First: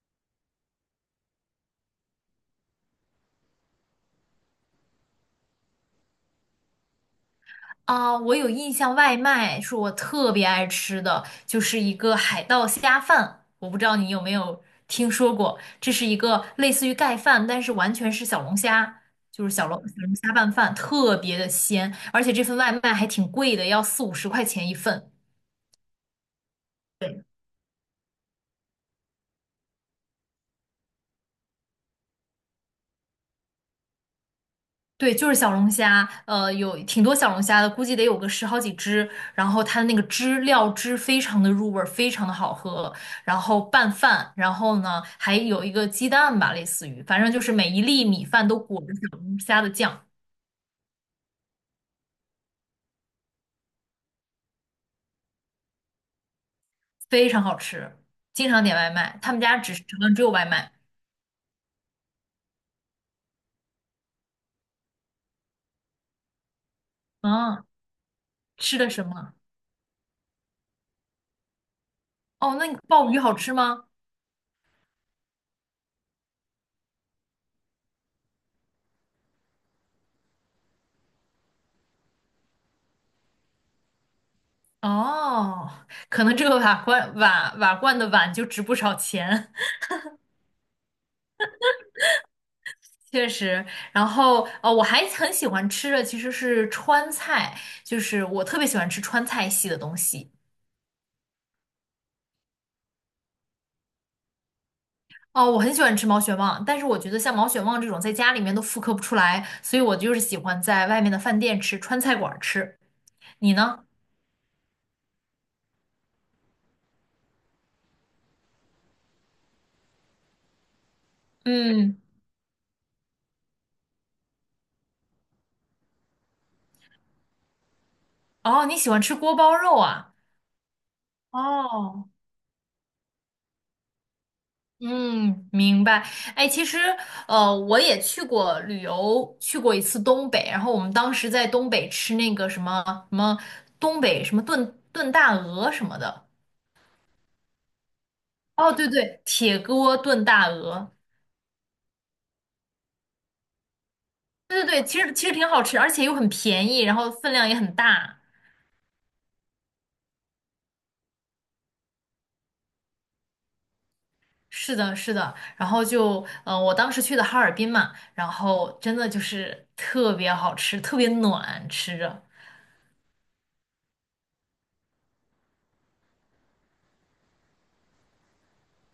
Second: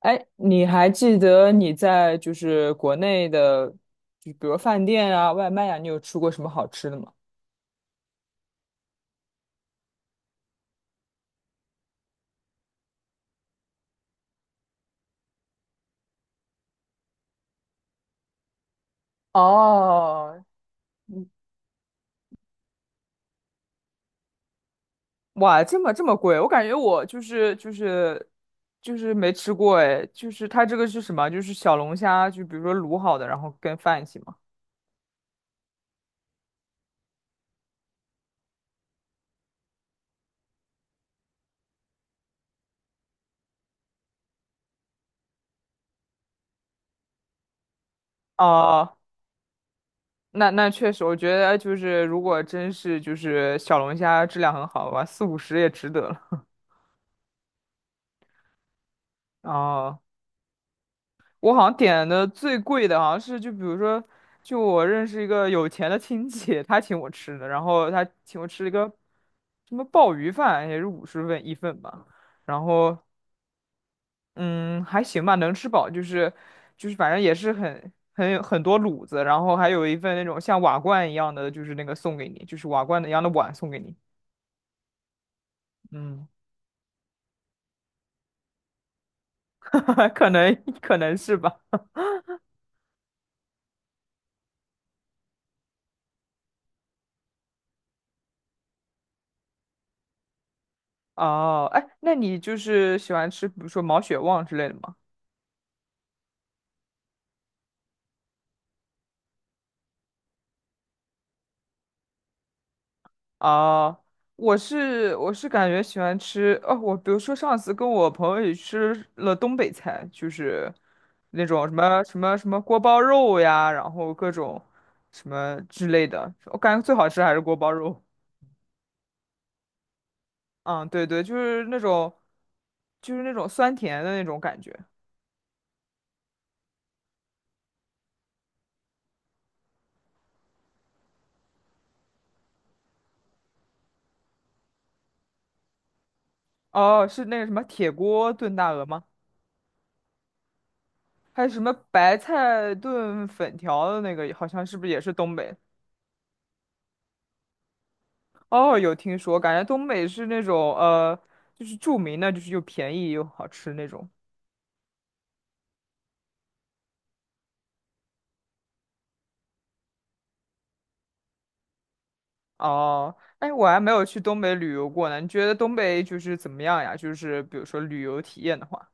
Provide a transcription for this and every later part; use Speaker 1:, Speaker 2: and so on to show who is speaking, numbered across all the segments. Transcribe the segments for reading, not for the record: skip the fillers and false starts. Speaker 1: 哎，你还记得你在就是国内的，就比如饭店啊、外卖啊，你有吃过什么好吃的吗？
Speaker 2: 啊，我有印象，外卖是我特别爱吃的，就是一个海盗虾饭。我不知道你有没有听说过，这是一个类似于盖饭，但是完全是小龙虾，就是小龙虾
Speaker 1: 哦，
Speaker 2: 拌饭，特别的鲜，而且这份外卖还挺贵的，要四五十块钱一份。
Speaker 1: 哇，这么贵，我感觉我没吃过哎，就是它这个是什么？就是小龙虾，就比如说卤好的，然后跟饭一起吗？
Speaker 2: 对，就是小龙虾，有挺多小龙虾的，估计得有个十好几只。然后它的那个汁料汁非常的入味儿，非常的好喝。然后拌饭，然后呢还有一个鸡蛋吧，类似于，反正就是每一粒米饭都裹着
Speaker 1: 哦，
Speaker 2: 小龙虾的酱，
Speaker 1: 那确实，我觉得就是如果真是就是小龙虾质量很好吧，四五十也值得了。
Speaker 2: 非常好吃。经常点外卖，他们家只只
Speaker 1: 哦。
Speaker 2: 能只有外卖。
Speaker 1: 我好像点的最贵的，好像是就比如说，就我认识一个有钱的亲戚，他请我吃的，然
Speaker 2: 嗯，
Speaker 1: 后他请我吃了一
Speaker 2: 吃
Speaker 1: 个
Speaker 2: 的什么？
Speaker 1: 什么鲍鱼饭，也是五十份一份吧，
Speaker 2: 哦，
Speaker 1: 然
Speaker 2: 那你
Speaker 1: 后
Speaker 2: 鲍鱼好吃吗？
Speaker 1: 嗯还行吧，能吃饱，就是反正也是很多卤子，然后还有一份那种像瓦罐一样的，就是那个送给你，就是瓦罐一样的碗送给你，
Speaker 2: 哦，可
Speaker 1: 嗯，
Speaker 2: 能这个瓦罐的碗就值不少钱。
Speaker 1: 可能可能是吧。
Speaker 2: 确实，然后我还很喜欢吃的其实是川菜，就是我特别喜欢吃川菜系的东西。
Speaker 1: 哦，哎，那你就是喜欢吃，比如说毛血旺之类的吗？
Speaker 2: 哦，我很喜欢吃毛血旺，但是我觉得像毛血旺这种在家里面都复刻不出来，所以我就是喜欢在外面的饭店吃，川菜馆儿吃。你呢？
Speaker 1: 啊，我是感觉喜欢吃哦，我比如说上次跟我朋友一起吃了东北菜，就是那种什
Speaker 2: 嗯，
Speaker 1: 么什么什么锅包肉呀，然后各种什么之类的，我感觉最好吃还是锅包肉。
Speaker 2: 哦，你喜欢吃锅包肉啊？
Speaker 1: 嗯，对对，就是那
Speaker 2: 哦。
Speaker 1: 种酸甜的那种感觉。
Speaker 2: 嗯，明白。哎，其实，我也去过旅游，去过一次东北。然后我们当时在东北吃那个什么什么东北什么炖大鹅什么的。
Speaker 1: 哦，是那个什么铁锅炖大
Speaker 2: 哦，
Speaker 1: 鹅
Speaker 2: 对
Speaker 1: 吗？
Speaker 2: 对，铁锅炖大鹅。
Speaker 1: 还有什么白菜炖粉条的那个，好
Speaker 2: 对
Speaker 1: 像
Speaker 2: 对
Speaker 1: 是不
Speaker 2: 对，
Speaker 1: 是也
Speaker 2: 其
Speaker 1: 是
Speaker 2: 实其实
Speaker 1: 东
Speaker 2: 挺
Speaker 1: 北？
Speaker 2: 好吃，而且又很便宜，然后分量也很大。
Speaker 1: 哦，有听说，感觉东北是那种就是著名的，就是又便宜又好吃那种。
Speaker 2: 是的，是的。然后就，我当时去的哈尔滨嘛，然后真的就是特别好吃，特别暖，吃着。
Speaker 1: 哦，哎，我还没有去东北旅游过呢。你觉得东北就是怎么样呀？就是比如说旅游体验的话，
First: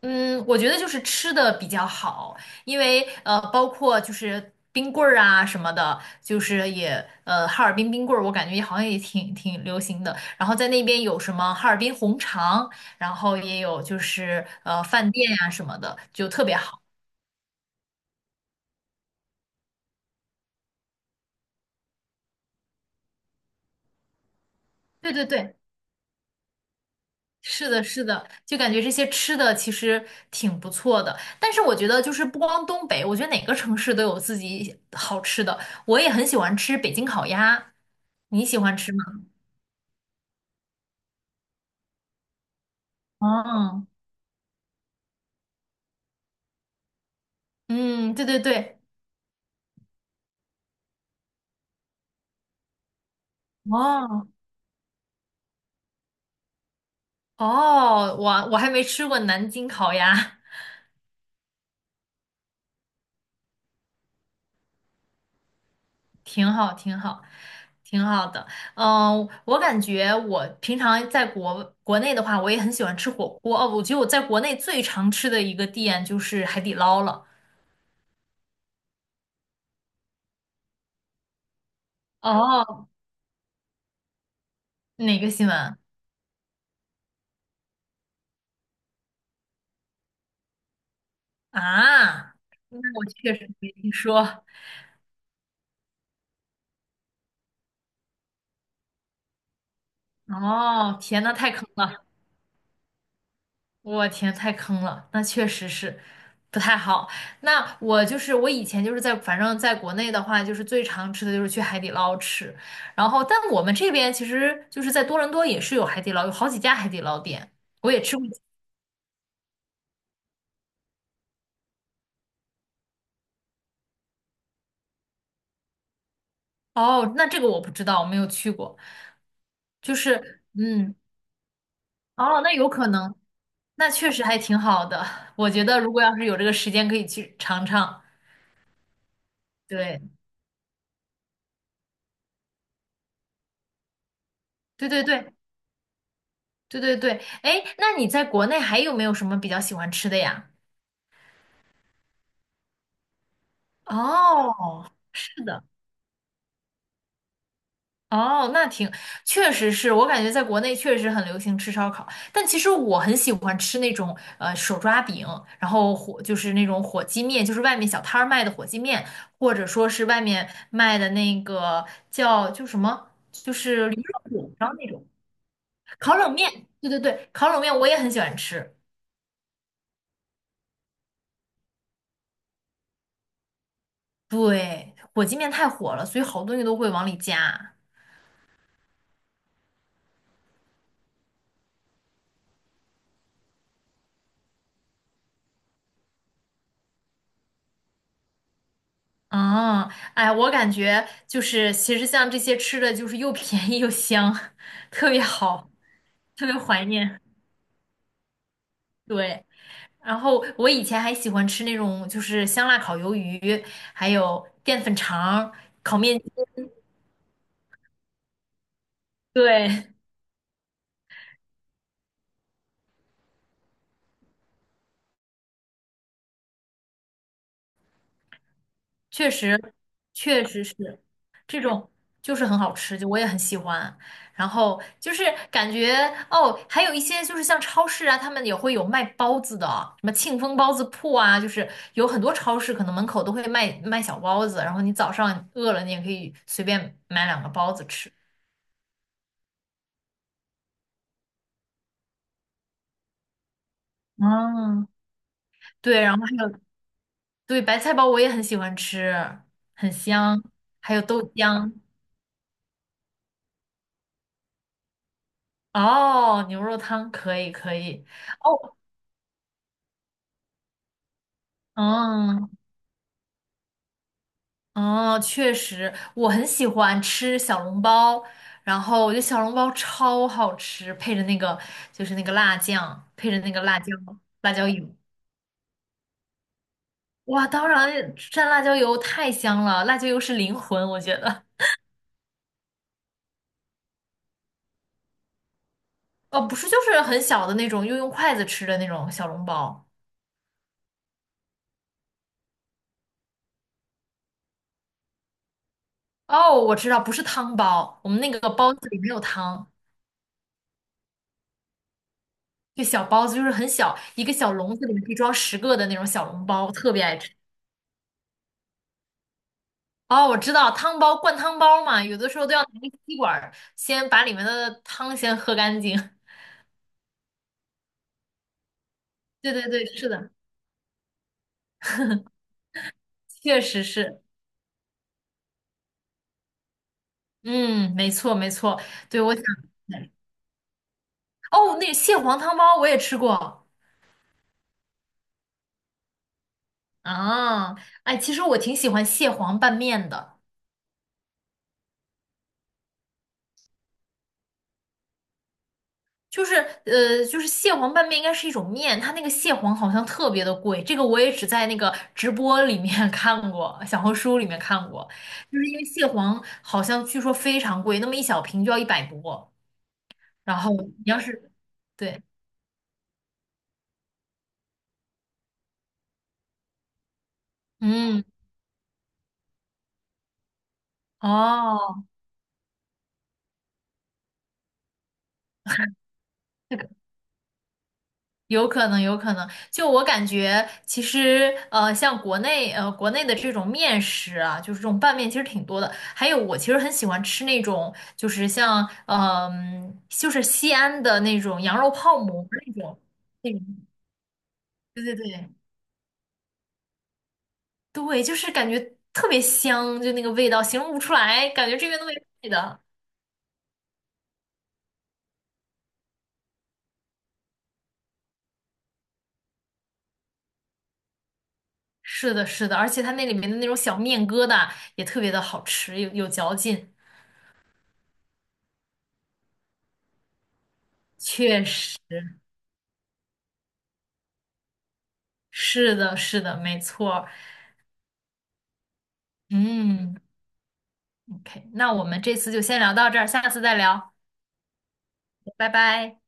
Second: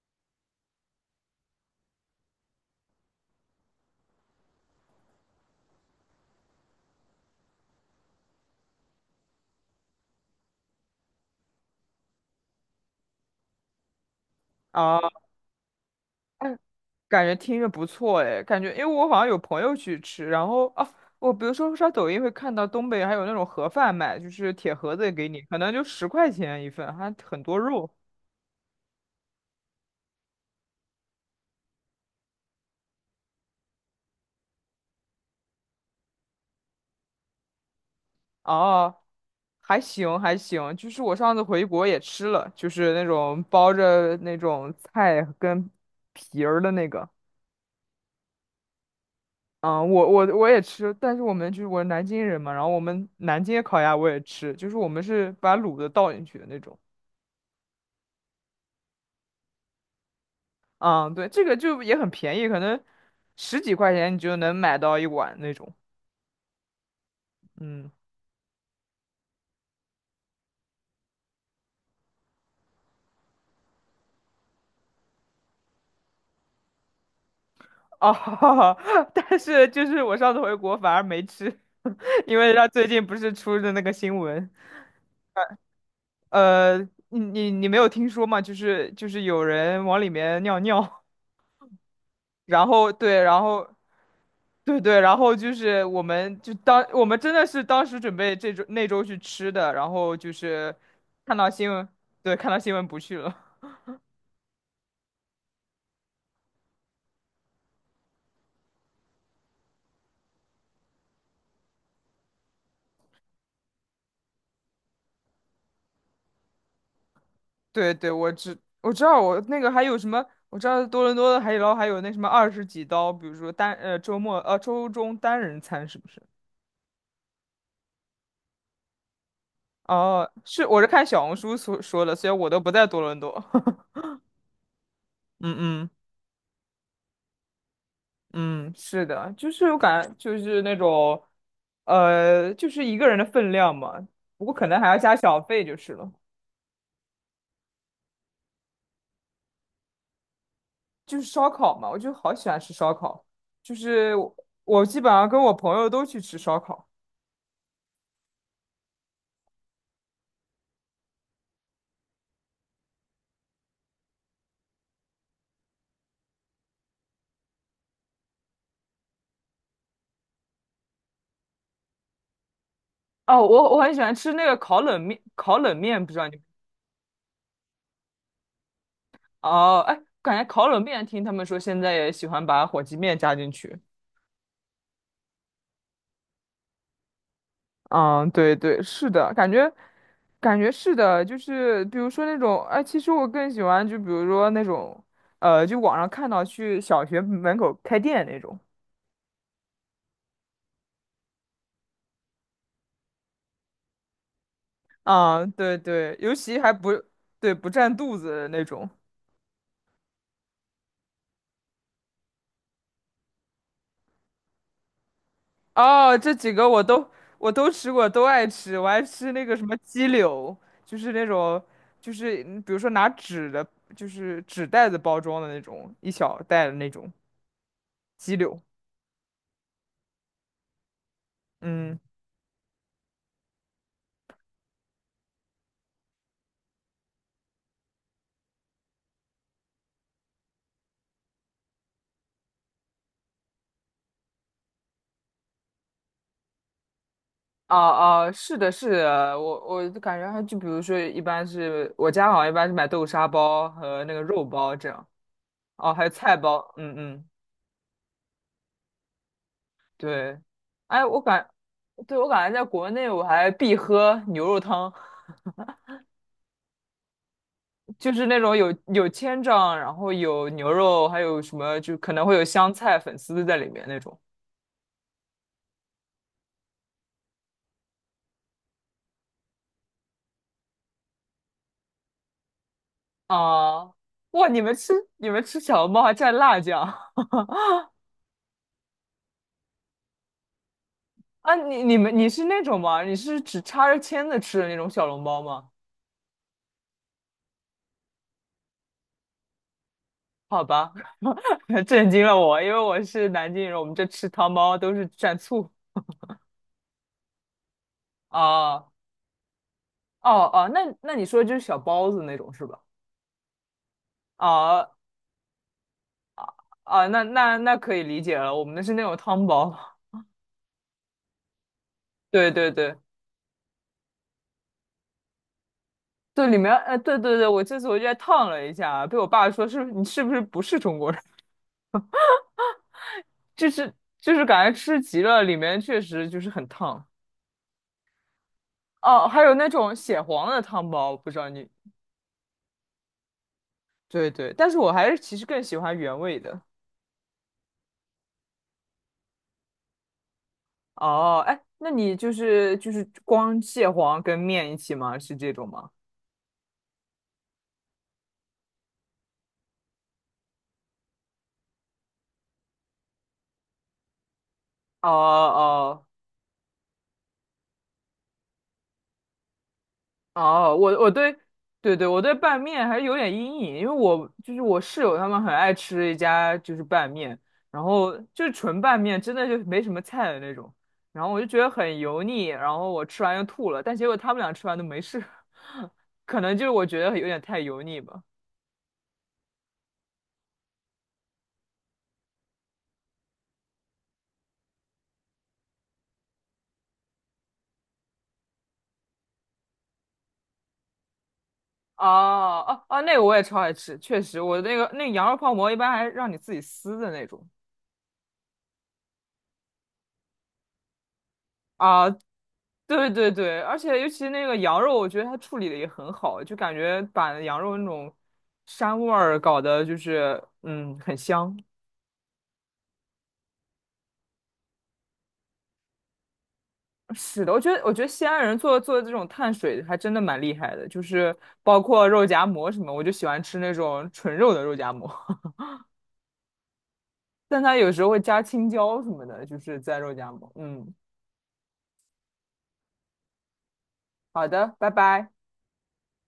Speaker 2: 嗯，我觉得就是吃的比较好，因为包括就是冰棍儿啊什么的，就是也哈尔滨冰棍儿，我感觉好像也挺流行的。然后在那边有什么哈尔滨红肠，然后也有就是
Speaker 1: 啊，
Speaker 2: 饭店呀、什么的，就特别
Speaker 1: 哎
Speaker 2: 好。
Speaker 1: 感觉听着不错哎，感觉因为我好像有朋友去吃，然后啊，我比如说刷抖音会看到东北还有那种盒饭卖，就是铁盒子
Speaker 2: 对对
Speaker 1: 给你，
Speaker 2: 对，
Speaker 1: 可能就10块钱一份，还很多
Speaker 2: 是的，
Speaker 1: 肉。
Speaker 2: 是的，就感觉这些吃的其实挺不错的。但是我觉得就是不光东北，我觉得哪个城市都有自己好吃的。我也很喜欢吃北京烤鸭，你喜欢吃
Speaker 1: 哦，
Speaker 2: 吗？
Speaker 1: 还行还行，就是我上次回国也吃了，就是那种包
Speaker 2: 哦，
Speaker 1: 着那种菜跟皮儿的那个。
Speaker 2: 嗯，对对对，
Speaker 1: 嗯，我也吃，但是我们就是我是南京人嘛，然后我们南京烤鸭我也
Speaker 2: 哦，
Speaker 1: 吃，就是我们是把卤的倒进去的那种。
Speaker 2: 哦，我我还没吃过南京烤鸭，
Speaker 1: 嗯，对，这个就也很便宜，可能十几块钱你就能买到一碗那种。
Speaker 2: 挺好，挺好，
Speaker 1: 嗯，
Speaker 2: 挺好的。嗯，我感觉我平常在国内的话，我也很喜欢吃火锅。哦，我觉得我在国内最常吃的一个店就是海底捞了。
Speaker 1: 哦，但是就是我上次回国反而没吃，因为他最
Speaker 2: 哦，
Speaker 1: 近不是出的那个新闻。
Speaker 2: 哪个新闻
Speaker 1: 呃，你没有听说吗？就是有人往里面尿尿，
Speaker 2: 啊？
Speaker 1: 然
Speaker 2: 那
Speaker 1: 后
Speaker 2: 我
Speaker 1: 对，
Speaker 2: 确
Speaker 1: 然
Speaker 2: 实
Speaker 1: 后
Speaker 2: 没听说。
Speaker 1: 对对，然后就是我们就当我们真的是当时准备这周那周去吃的，然后就是
Speaker 2: 哦，天呐，
Speaker 1: 看到
Speaker 2: 太坑
Speaker 1: 新闻，
Speaker 2: 了。
Speaker 1: 对，看到新闻不去了。
Speaker 2: 我天，太坑了，那确实是不太好。那我就是我以前就是在，反正在国内的话，就是最常吃的就是去海底捞吃。然后，但我们这边其实就是在多伦多也是有海底捞，有好几家海底捞店，我
Speaker 1: 对
Speaker 2: 也
Speaker 1: 对，
Speaker 2: 吃过。
Speaker 1: 我知道我那个还有什么，我知道多伦多的海底捞还有那什么二十几刀，比如说单周末周中单人餐是不是？
Speaker 2: 哦，那这个我不知道，我没有去过。就
Speaker 1: 哦，
Speaker 2: 是，
Speaker 1: 是我是
Speaker 2: 嗯，
Speaker 1: 看小红书所说的，虽然
Speaker 2: 哦，
Speaker 1: 我
Speaker 2: 那
Speaker 1: 都
Speaker 2: 有
Speaker 1: 不在
Speaker 2: 可
Speaker 1: 多
Speaker 2: 能，
Speaker 1: 伦多。
Speaker 2: 那确实还挺好的。我
Speaker 1: 嗯
Speaker 2: 觉得
Speaker 1: 嗯。
Speaker 2: 如果要是有这个时间，可以去尝尝。
Speaker 1: 嗯，是的，就是我
Speaker 2: 对，
Speaker 1: 感觉就是那种，就是一个人的分量嘛，不过可能还
Speaker 2: 对
Speaker 1: 要
Speaker 2: 对
Speaker 1: 加
Speaker 2: 对
Speaker 1: 小费就是了。
Speaker 2: 对对对。哎，那你在国内还有没有什么比较喜欢吃的呀？
Speaker 1: 就是烧烤嘛，我就好喜欢吃烧烤，就是我
Speaker 2: 哦，
Speaker 1: 基本上跟
Speaker 2: 是
Speaker 1: 我
Speaker 2: 的，
Speaker 1: 朋友都去吃烧烤。
Speaker 2: 哦，那挺，确实是我感觉在国内确实很流行吃烧烤，但其实我很喜欢吃那种手抓饼，然后火就是那种火鸡面，就是外面小摊儿卖的火鸡面，或者说是外面卖的那个叫就什么
Speaker 1: 哦，
Speaker 2: 驴
Speaker 1: 我
Speaker 2: 肉
Speaker 1: 很喜欢吃那
Speaker 2: 火
Speaker 1: 个
Speaker 2: 烧
Speaker 1: 烤
Speaker 2: 那
Speaker 1: 冷
Speaker 2: 种
Speaker 1: 面，烤冷面不
Speaker 2: 烤
Speaker 1: 知道
Speaker 2: 冷
Speaker 1: 你
Speaker 2: 面，对对对，烤冷面我也很喜欢吃，
Speaker 1: 哦，哎，感觉烤冷面听他们说现在也喜欢把火鸡面加进去。
Speaker 2: 对，火鸡面太火了，所以好多东西都会往里加。
Speaker 1: 嗯，对对，是的，感觉，是的，就是比如说那种，哎，其实我更喜欢，就比如说那种，就网上看到去小学门口开店那种，
Speaker 2: 啊，哎，我感觉就是，其实像这些吃的，就是又便宜又香，特别
Speaker 1: 啊，
Speaker 2: 好，
Speaker 1: 对对，尤
Speaker 2: 特别
Speaker 1: 其还
Speaker 2: 怀
Speaker 1: 不，
Speaker 2: 念。
Speaker 1: 对，不占肚子的那种。
Speaker 2: 对，然后我以前还喜欢吃那种，就是香辣烤鱿鱼，还有淀粉肠儿烤
Speaker 1: 哦，
Speaker 2: 面筋。
Speaker 1: 这几个我都吃过，都爱吃，我还吃那个什么
Speaker 2: 对，
Speaker 1: 鸡柳，就是那种，就是比如说拿纸的，就是纸袋子包装的那种，一小袋的那种鸡柳，
Speaker 2: 确实，确实是。这种
Speaker 1: 嗯。
Speaker 2: 就是很好吃，就我也很喜欢。然后就是感觉哦，还有一些就是像超市啊，他们也会有卖包子的啊，什么庆丰包子铺啊，就是有很多超市可能门口都会卖小包子，然后你早上饿了，你也可以随便买两个包
Speaker 1: 哦
Speaker 2: 子吃。
Speaker 1: 哦，是的，是的，我就感觉还就比如说，一般是我家好像一般是买豆沙包和那个肉包
Speaker 2: 嗯，
Speaker 1: 这样，哦，
Speaker 2: 对，
Speaker 1: 还有
Speaker 2: 然后还
Speaker 1: 菜
Speaker 2: 有
Speaker 1: 包，嗯嗯，
Speaker 2: 对白菜包，我也很喜欢吃，很
Speaker 1: 对，
Speaker 2: 香。还有
Speaker 1: 哎，
Speaker 2: 豆浆，
Speaker 1: 对，我感觉在国内我还必喝牛肉汤，
Speaker 2: 哦，牛肉汤可以可以，
Speaker 1: 就是那种有
Speaker 2: 哦，
Speaker 1: 有千张，然后有牛肉，还有什么就可能会有
Speaker 2: 嗯。
Speaker 1: 香菜、粉丝在里面那种。
Speaker 2: 哦，确实，我很喜欢吃小笼包，然后我觉得小笼包超好吃，配着那个就是那个辣酱，配着那个辣
Speaker 1: 啊，
Speaker 2: 椒
Speaker 1: 哇，
Speaker 2: 辣椒油，
Speaker 1: 你们吃小笼包还蘸辣酱
Speaker 2: 哇，当然蘸辣椒油太香了，辣椒油是灵魂，我觉得。
Speaker 1: 啊？你是那种吗？你是只插着签子吃的那种小笼包吗？
Speaker 2: 哦，不是，就是很小的那种，又用筷子吃的那种小笼包。
Speaker 1: 好吧，震惊了我，因为我是南京人，我们这吃汤包都是蘸醋。
Speaker 2: 哦，我知道，不是汤包，我们那个
Speaker 1: 啊，
Speaker 2: 包子
Speaker 1: 哦
Speaker 2: 里没有汤，
Speaker 1: 哦，那你说就是小包子那种是吧？
Speaker 2: 就小包子，就是很小，一个小笼子
Speaker 1: 啊
Speaker 2: 里面可以装10个的那种小笼包，我特别
Speaker 1: 啊，
Speaker 2: 爱
Speaker 1: 那
Speaker 2: 吃。
Speaker 1: 那那可以理解了，我们的是那种汤包。
Speaker 2: 哦，我知道汤包灌汤包嘛，有的 时候
Speaker 1: 对
Speaker 2: 都要
Speaker 1: 对
Speaker 2: 拿个
Speaker 1: 对，
Speaker 2: 吸管儿先把里面的汤先喝干净。
Speaker 1: 对里面，对对对，我这次回家烫了一下啊，被我爸
Speaker 2: 对
Speaker 1: 说
Speaker 2: 对
Speaker 1: 是
Speaker 2: 对，
Speaker 1: 你
Speaker 2: 是
Speaker 1: 是
Speaker 2: 的，
Speaker 1: 不是不是中国人？
Speaker 2: 确
Speaker 1: 就
Speaker 2: 实
Speaker 1: 是
Speaker 2: 是。
Speaker 1: 就是感觉吃急了，里面确实就是很烫。
Speaker 2: 嗯，没错没错。对，
Speaker 1: 哦，
Speaker 2: 我
Speaker 1: 还
Speaker 2: 想，
Speaker 1: 有那种血黄的汤包，不知道你，
Speaker 2: 哦，那个蟹黄汤包我也吃过
Speaker 1: 对对，但是我还是其实更喜欢原味的。
Speaker 2: 啊。哎，其实我挺喜欢蟹黄拌面的。
Speaker 1: 哦，哎，那你就是光蟹黄跟面一起吗？是这种吗？
Speaker 2: 就是就是蟹黄拌面应该是一种面，它那个蟹黄好像特别的贵，这个我也只在那个直播里面 看过，小红书里面看
Speaker 1: 哦
Speaker 2: 过，就是因为
Speaker 1: 哦
Speaker 2: 蟹黄好像据说非常贵，那么一小瓶就要100多，然后
Speaker 1: 哦，我
Speaker 2: 你
Speaker 1: 我
Speaker 2: 要
Speaker 1: 对
Speaker 2: 是
Speaker 1: 对，对，
Speaker 2: 对，
Speaker 1: 我对拌面还是有点阴影，因为我就是我室友他们很爱吃一家就是拌面，然后
Speaker 2: 嗯，
Speaker 1: 就是纯拌面，真的就是没什么菜的那种，然后我就觉得很
Speaker 2: 哦。
Speaker 1: 油腻，然后我吃完又吐了，但结果他们俩吃完都没事，可能就是
Speaker 2: 这
Speaker 1: 我
Speaker 2: 个。
Speaker 1: 觉得有点太油腻吧。
Speaker 2: 有可能，有可能。就我感觉，其实像国内的这种面食啊，就是这种拌面，其实挺多的。还有，我其实很喜欢吃那种，就是像嗯、就是西安的那种羊肉
Speaker 1: 哦
Speaker 2: 泡馍那
Speaker 1: 哦
Speaker 2: 种，
Speaker 1: 哦，那个我也
Speaker 2: 那
Speaker 1: 超
Speaker 2: 种，
Speaker 1: 爱吃，确实，我那个那
Speaker 2: 对
Speaker 1: 个
Speaker 2: 对
Speaker 1: 羊肉
Speaker 2: 对
Speaker 1: 泡馍一般还让你自己撕的那种
Speaker 2: 对，就是感觉特别香，就那个味道形容不出来，感觉这边都
Speaker 1: 啊，
Speaker 2: 没味的。
Speaker 1: 对对对，而且尤其那个羊肉，我觉得它处理的也很好，就感觉把羊肉那种膻味儿搞得就是很香。
Speaker 2: 是的，是的，而且它那里面的那种小面疙瘩也特别的好吃，有嚼劲，
Speaker 1: 是的，我觉得西安人做这种碳水还真的蛮厉害的，就是
Speaker 2: 确
Speaker 1: 包
Speaker 2: 实。
Speaker 1: 括肉夹馍什么，我就喜欢吃那种纯肉的肉夹馍，
Speaker 2: 是的，是的，没错。
Speaker 1: 但它有时候会加青椒什么的，就是在肉
Speaker 2: 嗯
Speaker 1: 夹馍。嗯，
Speaker 2: ，OK，那我们这次就先聊到这儿，下次再聊，
Speaker 1: 好的，拜拜。
Speaker 2: 拜拜。